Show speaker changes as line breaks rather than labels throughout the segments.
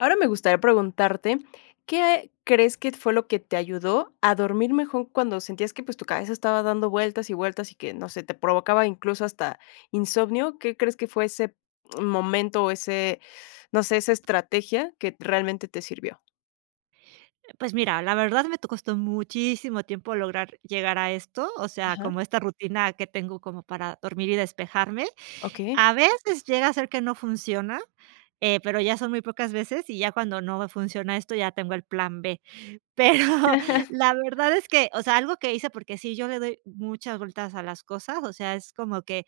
Ahora, me gustaría preguntarte, ¿qué crees que fue lo que te ayudó a dormir mejor cuando sentías que, pues, tu cabeza estaba dando vueltas y vueltas, y que, no sé, te provocaba incluso hasta insomnio? ¿Qué crees que fue ese momento o ese, no sé, esa estrategia que t realmente te sirvió?
Eh, pues mira, la verdad me to costó muchísimo tiempo lograr llegar a esto, o sea,
Ajá.
como esta rutina que tengo como para dormir y despejarme.
Okey.
A veces llega a ser que no funciona, eh, pero ya son muy pocas veces y ya cuando no me funciona esto, ya tengo el plan B. Pero la verdad es que, o sea, algo que hice, porque sí, yo le doy mucha vueltas a las cosas, o sea, es como que,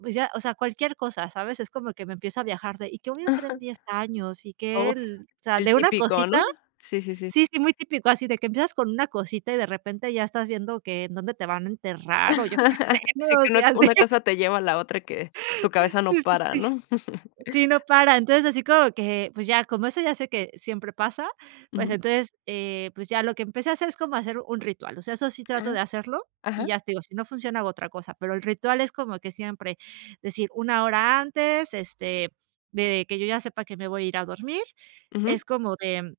pues ya, o sea, cualquier cosa, ¿sabes?, es como que me empiezo a viajar de, ¿y qué voy a hacer en
Ajá.
10 años? ¿Y que
Oh,
el, o sea,
el
de una
típico, ¿no?
cosita.
Sí, sí, sí.
Sí, sí, muy típico, así de que empiezas con una cosita y de repente ya estás viendo que en dónde te van a enterrar o yo qué sé, ¿no?
Sí,
O
que una
sea, sí.
una cosa te lleva a la otra y que tu cabeza no
Sí, sí,
para,
sí.
¿no?
Sí, no paran. Entonces, así como que, pues, ya, como eso ya sé que siempre pasa, pues,
Ujú.
entonces, eh, pues ya lo que empecé a hacer es como hacer un ritual, o sea, eso sí trato
Ajá.
de hacerlo, y
Ajá.
ya te digo, si no funciona hago otra cosa, pero el ritual es como que siempre decir 1, hora antes, este, de que yo ya sepa que me voy a ir a dormir,
Ujú.
es como de, mm,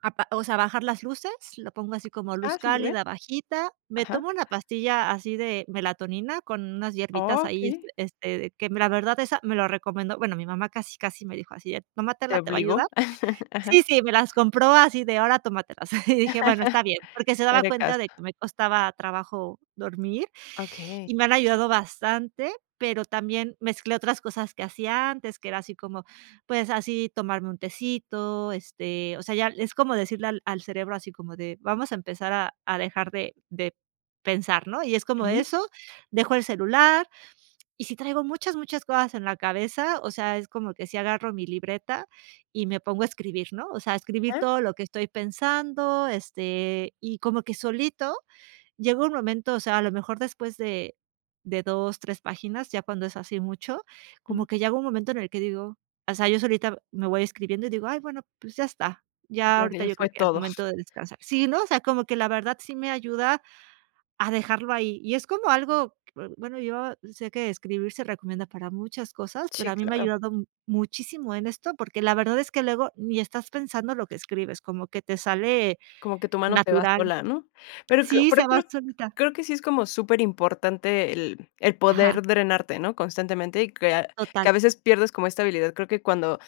apa o sea, bajar las luces, lo pongo así como luz
Ah, superbiérn.
cálida, bajita. Me
Ajá.
tomo una pastilla así de melatonina con unas hierbitas ahí, este,
Okey.
este de que me la verdad esa me lo recomendó, bueno, mi mamá casi casi me dijo así: "Eh,
Te
tómatela, te va a
obligó.
ayudar".
Ajá.
Sí, sí, me las compró así de ahora, tómatelas. Y dije: "Bueno, está bien", porque se daba
Haré
cuenta
caso.
de que me costaba trabajo dormir,
Okey.
y me han ayudado bastante, pero también mezclé otras cosas que hacía antes, que era así como, pues, así tomarme un tecito, este, o sea, ya es como decirle al al cerebro así como de vamos a empezar a a dejar de de pensar, ¿no? Y es como
Ujú.
eso, dejo el celular y si traigo muchas, muchas cosas en la cabeza, o sea, es como que si agarro mi libreta y me pongo a escribir, ¿no?, o sea, escribir
Ajá.
todo lo que estoy pensando, este, y como que solito llega un momento, o sea, a lo mejor después de de 2, 3 páginas, ya cuando es así mucho, como
Ujú.
que llega un momento en el que digo, o sea, yo solita me voy escribiendo y digo: "Ay bueno, pues, ya está, ya
Ya, que
ahorita
ya
yo creo
fue
que es
todo.
momento de descansar". Sí, ¿no?, o sea, como que la verdad sí me ayuda a dejarlo ahí, y es como algo, que bueno, yo sé que escribir se recomienda para muchas cosas, pero
Sí,
a mí me ha
claro.
ayudado m muchísimo en esto, porque la verdad es que luego ni estás pensando lo que escribes, como que te sale
Como que tu mano se va
natural.
sola, ¿no?, pero cr
Sí,
pero,
se va
creo
solita.
creo que sí es como súperimportante el el
Ajá.
poder drenarte, ¿no?, constantemente y crear, que
Total.
a veces pierdes como esta habilidad. Creo que cuando,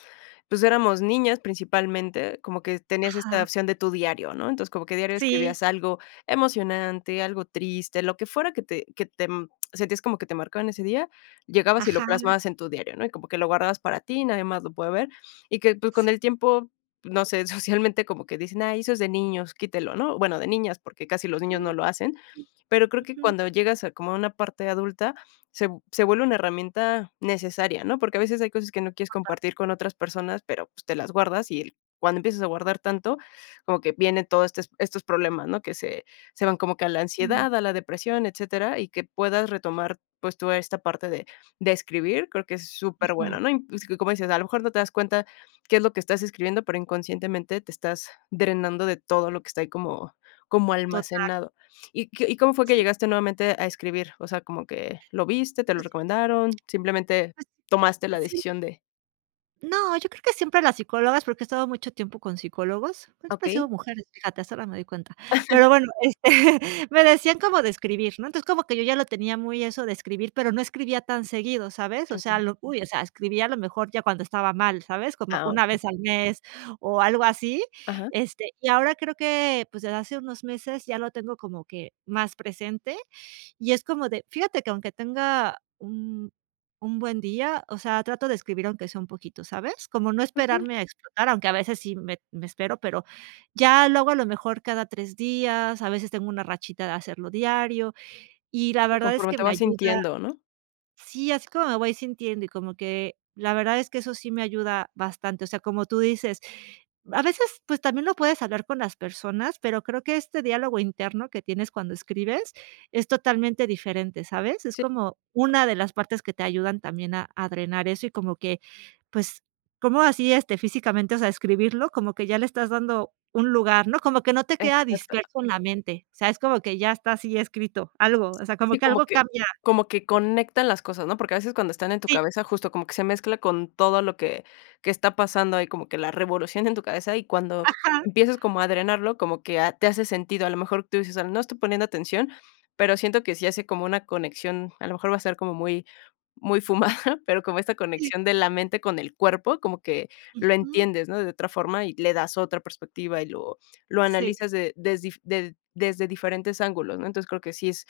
pues, éramos niñas principalmente, como que tenías esta
Ajá.
opción de tu diario, ¿no? Entonces, como que diario
Sí.
escribías algo emocionante, algo triste, lo que fuera que te que te, mm, sentías como que te marcaba en ese día, llegabas y lo
Ajá.
plasmabas en tu diario, ¿no?, y como que lo guardabas para ti y nadie más lo puede ver, y que, pues, con
Sí.
el tiempo, no sé, socialmente como que dicen: "Ay, eso es de niños, quítelo", ¿no?, bueno, de niñas, porque casi los niños
Mm,
no lo hacen,
cierto.
pero creo que
Ujú.
cuando llegas a como a una parte adulta, se v se vuelve una herramienta necesaria, ¿no?, porque a veces hay cosas que no quieres
Total.
compartir con otras personas, pero, pues, te las guardas y el cuando empiezas a guardar tanto, como que viene todo este estos problemas, ¿no?, que se se van como que a la
Mm.
ansiedad, a la depresión, etcétera. Y que puedas retomar, pues, toda esta parte de de escribir, creo que es superbueno,
Ujú.
¿no?, y es que, como dices, a lo mejor no te das cuenta qué es lo que estás escribiendo, pero inconscientemente te estás drenando de todo lo que está ahí como como
Total.
almacenado, ¿y qué y cómo fue que
Sí.
llegaste nuevamente a escribir? O sea como que, ¿lo viste? ¿Te lo
Pues sí.
recomendaron? Simplemente tomaste la
Así. Sí.
decisión de
No, yo creo que siempre las psicólogas, porque, he estado mucho tiempo con psicólogos, pues, siempre han sido
Okey.
mujeres, fíjate, hasta ahora me doy cuenta. Pero bueno, este, me decían cómo de escribir, ¿no? Entonces, como que yo, ya lo tenía muy eso de escribir, pero, no escribía tan seguido, ¿sabes? O sea,
Okey.
lo uy, o sea, escribía a lo mejor ya cuando estaba mal, ¿sabes? Como
Ah,
1
okey.
vez al mes, o algo así.
Ajá.
Este, y ahora creo que, pues, desde hace unos meses ya lo tengo como que más presente, y es como de fíjate que aunque tenga un un buen día, o sea, trato de escribir aunque sea un poquito, ¿sabes? Cómo no
Okey.
esperarme a explotar, aunque a veces sí me me espero, pero, ya luego a lo mejor cada 3, días, a veces tengo una rachita de hacerlo diario, y la
Sí,
verdad es
conforme
que
te
me
vas
ayuda.
sintiendo, ¿no?
Sí, así como me voy sintiendo, y como que la verdad es que eso sí me ayuda bastante, o sea, como tú dices, a veces, pues, también, lo puedes hablar con las personas, pero, creo que este diálogo interno que tienes, cuando escribes es totalmente diferente, ¿sabes? Es
Sí.
como una de las partes que te ayudan también, a a drenar eso, y como que, pues, ¿cómo así, este, físicamente, o sea, escribirlo? Como que ya le estás dando un lugar, ¿no? Como que no te queda
Exacto.
disperso en la mente. O sea, es como que ya está así escrito algo, o sea, como
Sí,
que
como
algo
que
cambia.
como que conectan las cosas, ¿no? Porque, a veces cuando están en tu
Sí.
cabeza, justo como que se mezcla con todo lo que que está pasando ahí, como que la revolución en tu cabeza, y cuando
Ajá.
empiezas como a drenarlo, como que, ah, te hace sentido. A lo mejor tú dices: "Ah, no estoy poniendo atención, pero, siento que si hace como una conexión", a lo mejor va a ser como muy muy fumada, pero, como esta
Sí.
conexión de la mente con el cuerpo, como que lo
Ujú.
entiendes, ¿no? De otra forma, y le das otra perspectiva, y lo lo
Sí.
analizas de desdi de desde diferentes ángulos, ¿no? Entonces, creo que sí es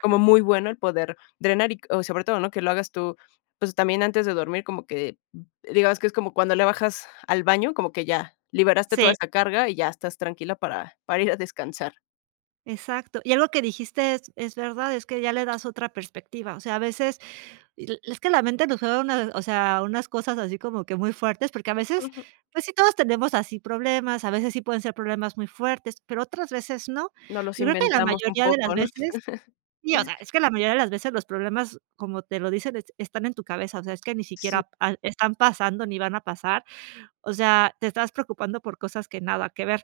como muy bueno, el poder drenar y, o sobre todo, ¿no? Que lo hagas tú, pues, también antes de dormir, como que, digamos, que es como cuando le bajas al baño, como que ya liberaste toda
Sí.
esa carga, y ya estás tranquila para para ir a descansar.
Exacto. Y algo que dijiste es es verdad, es que ya le das otra perspectiva. O sea, a veces es que la mente nos juega una o sea, unas cosas así como que muy fuertes, porque, a veces, pues, sí todos tenemos así problemas. A veces sí pueden ser problemas muy fuertes, pero, otras veces no.
Nos los
Yo creo que la
inventamos un
mayoría de las
poco, ¿no?
veces, sí, o sea, es
Es
que la mayoría de las veces los problemas, como te lo dicen: "Es están en tu cabeza", o sea, es que ni
Sí.
siquiera, ah, están pasando, ni van a pasar. O sea, te estás preocupando por cosas que nada que ver.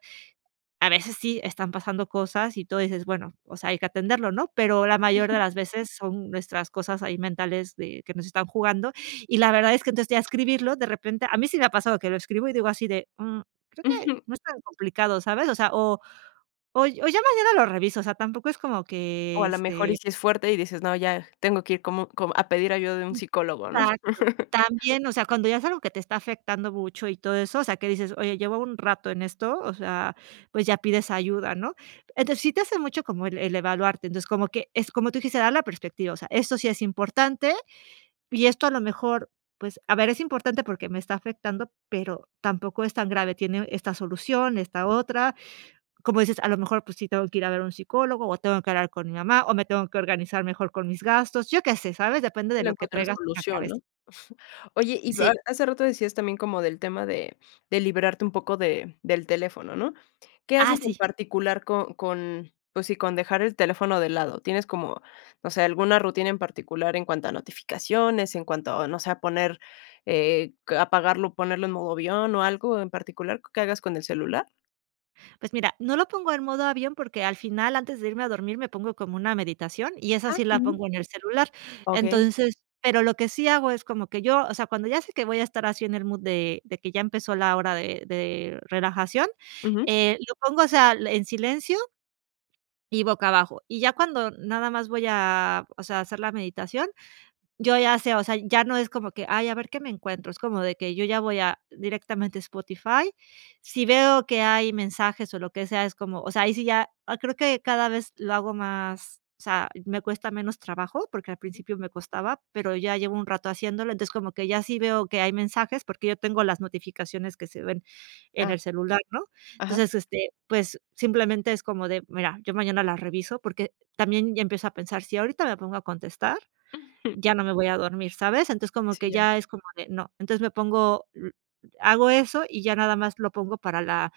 A veces, sí están pasando cosas, y tú dices: "Bueno, o sea, hay que atenderlo", ¿no? Pero, la mayor de las veces son nuestras cosas ahí mentales, de que nos están jugando. Y la verdad es que, entonces ya escribirlo de repente, a mí sí me ha pasado que lo escribo, y digo así de: "Mm, creo que
Ujú.
no es tan complicado", ¿sabes? O sea, o o o: "Ya mañana lo reviso", o sea, tampoco es como
O,
que,
a la mejor, y
este
sí es fuerte, y dices: "No ya tengo que ir como como a pedir ayuda de un psicólogo", ¿no?
Exacto. También, o sea, cuando ya es algo que te está afectando mucho y todo eso, o sea, que dices: "Oye, llevo un rato en esto", o sea, pues, ya pides ayuda, ¿no? Entonces, sí te hace mucho como el el evaluarte. Entonces, como que es, como tú dijiste: "Dar la perspectiva". O sea, eso sí es importante, y esto a lo mejor, pues, a ver, es importante porque, me está afectando, pero, tampoco es tan grave, tiene esta solución, esta otra. Como dices: "A lo mejor, pues, sí tengo que ir a ver a un psicólogo, o tengo que hablar con mi mamá, o me tengo que organizar mejor con mis gastos", ¿yo qué sé? ¿Sabes? Depende
Sí,
de
le
lo que
encuentras
traigas en la
solución, ¿no?
cabeza.
Oye, y
Sí.
hace rato decías también, como del tema de de liberarte un poco de del teléfono, ¿no? ¿Qué
Ah,
haces en
sí.
particular con con, pues sí, con dejar el teléfono de lado? ¿Tienes como, no sé, alguna rutina en particular en cuanto a notificaciones, en cuanto a, no sé, a poner, eh, apagarlo, ponerlo en modo avión, o algo en particular, que hagas con el celular?
Pues mira, no lo pongo en modo avión, porque al final antes de irme a dormir me pongo como una meditación, y esa
Ah,
sí la
Ajá.
pongo en el celular.
Okey.
Entonces, pero lo que sí hago es como que yo o sea, cuando ya sé que voy a estar así en el mood de, de que ya empezó la hora de, de relajación,
Ujú.
eh, lo pongo, o sea, en silencio, y boca abajo. Y ya cuando nada más voy a o sea, a hacer la meditación, yo ya sé, o sea, ya no es como que: "Ay, a ver qué me encuentro", es como de que yo ya voy a directamente a Spotify. Si veo que hay mensajes, o lo que sea, es como, o sea, ahí sí ya creo que cada vez lo hago más, o sea, me cuesta menos trabajo, porque al
Ujú.
principio me costaba, pero ya llevo un rato haciéndolo. Entonces como que ya sí veo que hay mensajes, porque yo tengo las notificaciones que se ven en
Ah.
el celular, ¿no?
Ajá.
Entonces, este, pues, simplemente es como de: "Mira, yo mañana las reviso", porque también ya empiezo a pensar, si ahorita me pongo a contestar,
Ujú.
ya no me voy a dormir, ¿sabes? Entonces, como que
Sí, ya.
ya es como de no, entonces me pongo, mm, hago eso y ya nada más lo pongo para la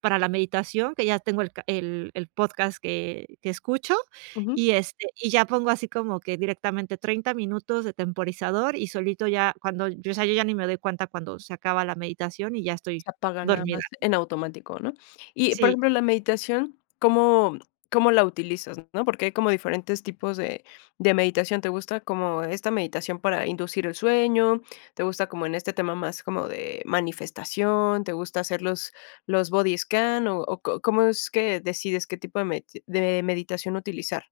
para la meditación, que ya tengo el ca el, el podcast que, que escucho.
Ujú.
Y, este, y ya pongo así como que directamente 30 minutos de temporizador, y solito ya cuando, o sea, yo ya ni me doy cuenta cuando se acaba la meditación y ya estoy
Se apaga nada
dormida.
más en automático, ¿no? Y por
Sí.
ejemplo, la meditación, ¿cómo, cómo la utilizas? ¿no? Porque hay como diferentes tipos de, de meditación, ¿te gusta como esta meditación para inducir el sueño?, ¿te gusta como en este tema más como de manifestación?, ¿te gusta hacerlos, los body scan, o có cómo es que decides qué tipo de medita de meditación utilizar?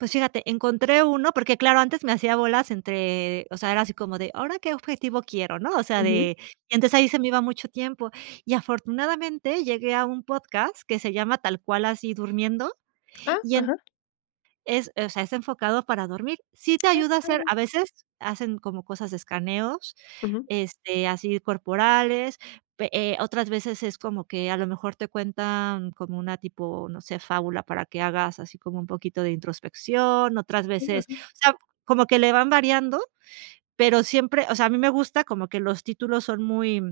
Pues, fíjate, encontré uno Porque, claro antes me hacía bolas entre o sea, era así como de, ¿ahora qué objetivo quiero? ¿no? O sea,
Ujú.
de entonces ahí se me iba mucho tiempo. Y afortunadamente llegué a un podcast que se llama tal cual así durmiendo.
Ah.
Y en
Ajá.
es o sea, es enfocado para dormir. Sí te
Qué
ayuda a hacer,
padre.
a veces hacen como cosas escaneos,
Ujú.
este, así corporales, pe eh, otras veces es como que a lo mejor te cuentan como una tipo, no sé, fábula para que hagas así como un poquito de introspección, otras veces
[unintelligible]
o sea, como que le van variando, pero siempre o sea, a mí me gusta como que los títulos son muy,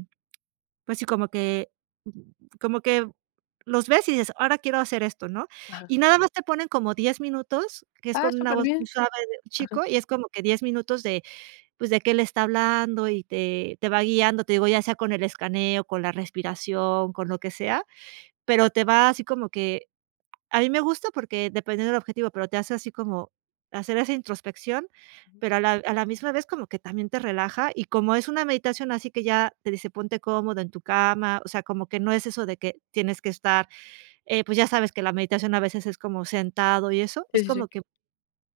pues sí, como que como que los ves, y dices: "Ahora quiero hacer esto", ¿no?
Ajá.
Y nada más te ponen como 10 minutos, que es
Ah,
con una
súper
voz muy
bien.
suave de un
Ajá.
chico, y es como que 10 minutos de, pues de que él está hablando y te, te va guiando, te digo ya sea con el escaneo, con la respiración, con lo que sea. Pero te va así como que a mí me gusta porque dependiendo del objetivo, pero te hace así como hacer esa introspección,
Ujú.
pero a la, a la misma vez como que también te relaja, y como es una meditación así que ya te dice ponte cómodo en tu cama. O sea, como que no es eso de que tienes que estar, eh, pues, ya sabes que la meditación a veces es como sentado y eso,
Sí,
es
sí,
como
sí.
que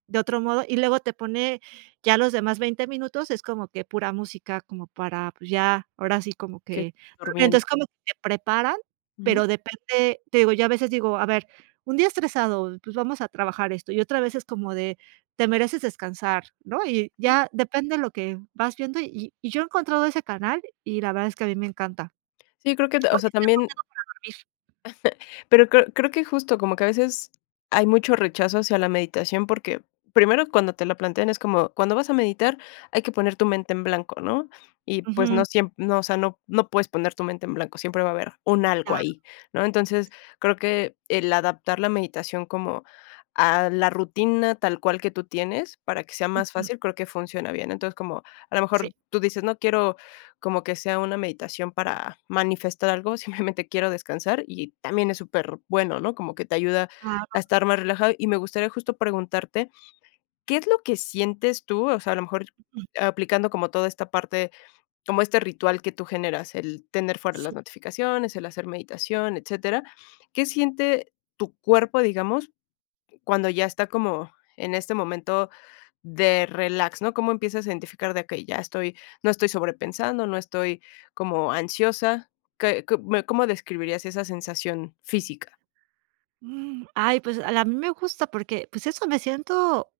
de otro modo, y luego te pone ya los demás 20 minutos, es como que pura música, como para, pues, ya, ahora sí, como
Okey,
que.
durmien
Entonces, como que te preparan,
Ujú.
pero depende, te digo, ya a veces digo: "A ver, un día estresado, pues, vamos a trabajar esto", y otra vez es como de: "Te mereces descansar", ¿no? Y
Ujú.
ya depende lo que vas viendo, y, y, yo he encontrado ese canal y la verdad es que a mí me encanta.
Sí, creo que o
Porque
sea,
dan
también
consejos para dormir.
Pero creo creo que es justo. Como que a veces hay mucho rechazo hacia la meditación, porque, primero cuando te lo plantean es como cuando vas a meditar hay que poner tu mente en blanco, ¿no? Y pues
Ujú.
no siem o sea, no, no puedes poner tu mente en blanco, siempre va a haber un algo
Ah.
ahí, ¿no? Entonces, creo que el adaptar la meditación como a la rutina tal cual que tú tienes, para que sea más
Ujú.
fácil, creo que funciona bien. Entonces, como a lo
Sí.
mejor tú dices: "No quiero como que sea una meditación para manifestar algo, simplemente quiero descansar", y también es super bueno, ¿no? Como que te ayuda
Ah, no.
a estar más relajado y me gustaría justo preguntarte, ¿Qué es lo que sientes tú? O sea, a lo mejor
Mm.
aplicando como toda esta parte, como este ritual que tú generas, el tener fuera las
Sí.
notificaciones, el hacer meditación, etcétera. ¿Qué siente tu cuerpo, digamos, cuando ya está como en este momento de relax?, ¿no? Cómo empiezas a identificar de que ya estoy, no estoy sobrepensando, no estoy como ansiosa. ¿Qué qué me cómo describirías esa sensación física?
Ay, pues, a la a mí me gusta porque, pues, eso me siento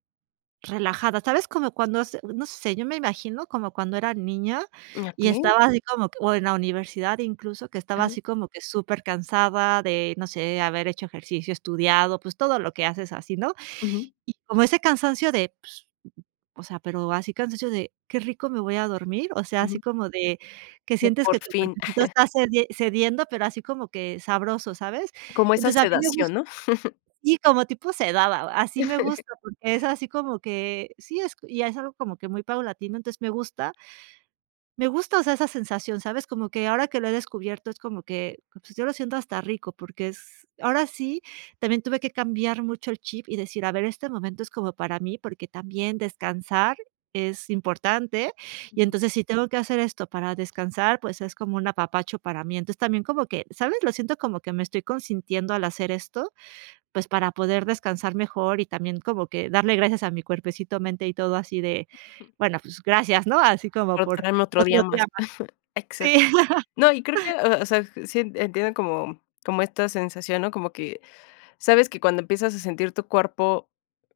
relajada, ¿sabes? Como cuando hace no sé, yo me imagino como cuando era niña
¿Y a
y
qué?
estaba así como que o en la universidad, incluso, que estaba
Ajá.
así como que supercansada de, no sé, haber hecho ejercicio, estudiado, pues, todo lo que haces así, ¿no?
Ujú.
Y como ese cansancio de pues, o sea, pero así cansancio de qué rico me voy a dormir, o sea, así
Ujú.
como de que
De
sientes
por
que tu
fin.
cuerpecito está cedien cediendo, pero así como que sabroso, ¿sabes?
Como esa
Entonces, a mí me gus
sedación, ¿no?
Sí, como tipo sedada, así me gusta, porque es así como que sí es y es algo como que muy paulatino. Entonces me gusta, me gusta, o sea, esa sensación, ¿sabes? Como que ahora que lo he descubierto es como que, pues, yo lo siento hasta rico porque es, ahora sí, también tuve que cambiar mucho el chip y decir: "A ver, este momento es como para mí", porque también descansar es importante. Y
Ujú.
entonces si tengo que hacer esto para descansar, pues, es como un apapacho para mí. Entonces también como que, ¿sabes? Lo siento como que me estoy consintiendo al hacer esto, pues, para poder descansar mejor, y también como que darle gracias a mi cuerpecito mente y todo así de;
Ujú.
"Bueno, pues gracias", ¿no? Así como
Por
por
darme otro
otro
día
día
más.
más.
Exac
Sí.
No, y creo que, o sea, sí, entiendo como como esta sensación, ¿no? Como que, sabes que cuando empiezas a sentir tu cuerpo,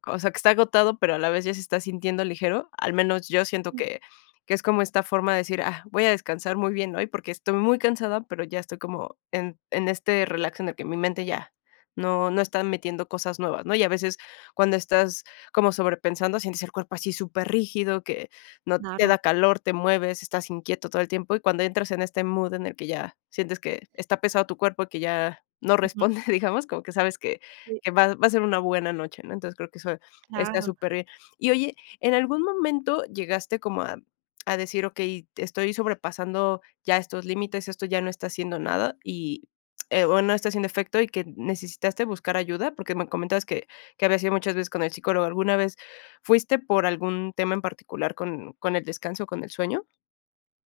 o sea, que está agotado, pero a la vez ya se está sintiendo ligero, al menos yo siento
Ujú.
que, que es como esta forma de decir: "Ah, voy a descansar muy bien hoy, porque estoy muy cansada", pero ya estoy como en en este relax en el que mi mente ya no no están metiendo cosas nuevas, ¿no? Y a veces cuando estás como sobrepensando, sientes el cuerpo así superrígido, que no te
Claro.
da calor, te mueves, estás inquieto todo el tiempo. Y cuando entras en este mood en el que ya sientes que está pesado tu cuerpo, que ya no responde, digamos, como que sabes que,
Sí.
que va, va a ser una buena noche, ¿no? Entonces, creo que eso está
Claro.
superbién. Y oye, ¿en algún momento llegaste como a, a decir: "Okey, estoy sobrepasando ya estos límites, esto ya no está haciendo nada" y, eh, o no está haciendo efecto y que necesitaste buscar ayuda? Porque me comentas que que habías ido muchas veces con el psicólogo. ¿Alguna vez fuiste por algún tema en particular con, con el descanso, con el sueño?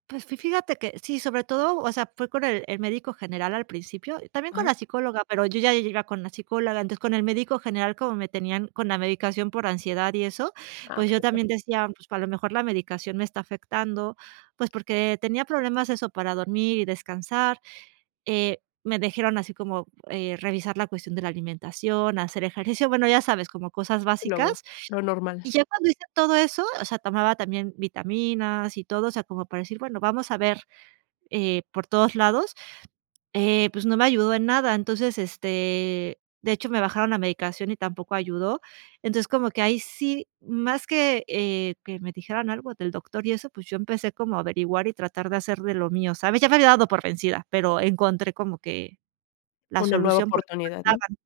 Pues, fi fíjate que sí. Sobre todo, o sea, fue con el el médico general al principio, también con
Ajá.
la psicóloga, pero yo ya iba con una psicóloga. Entonces con el médico general como me tenían con la medicación por ansiedad y eso,
Ah,
pues,
okey.
yo
Ajá.
también decía: "Pues, a lo mejor la medicación me está afectando", pues, porque tenía problemas eso para dormir y descansar. Eh, me dijeron así como, eh, revisar la cuestión de la alimentación, hacer ejercicio, bueno, ya sabes, como cosas
Lo
básicas.
lo normal.
Y ya cuando hice todo eso o sea, tomaba también vitaminas y todo, o sea, como para decir, bueno, vamos a ver eh por todos lados, eh, pues, no me ayudó en nada. Entonces, este, de hecho, me bajaron la medicación y tampoco ayudó. Entonces, como que ahí sí, más que, eh, que me dijeran algo del doctor y eso, pues, yo empecé como a averiguar y tratar de hacer de lo mío, ¿sabes? Ya me había dado por vencida, pero encontré como que la
Una nueva
solución por [unintelligible]
oportunidad, ¿no?
daban.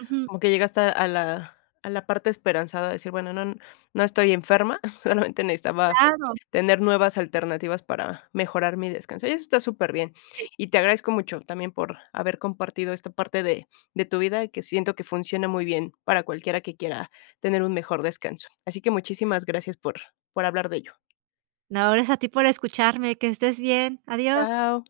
Ujú.
Como que llegaste a la a la parte esperanzada de decir: "Bueno no, no estoy enferma, solamente necesitaba
Claro.
tener nuevas alternativas para mejorar mi descanso". Y eso está súper bien.
Sí.
Y te agradezco mucho también por haber compartido esta parte de, de tu vida y que siento que funciona muy bien para cualquiera que quiera tener un mejor descanso. Así que muchísimas gracias por, por hablar de ello.
No, gracias a ti por escucharme, que estés bien. Adiós.
Chao.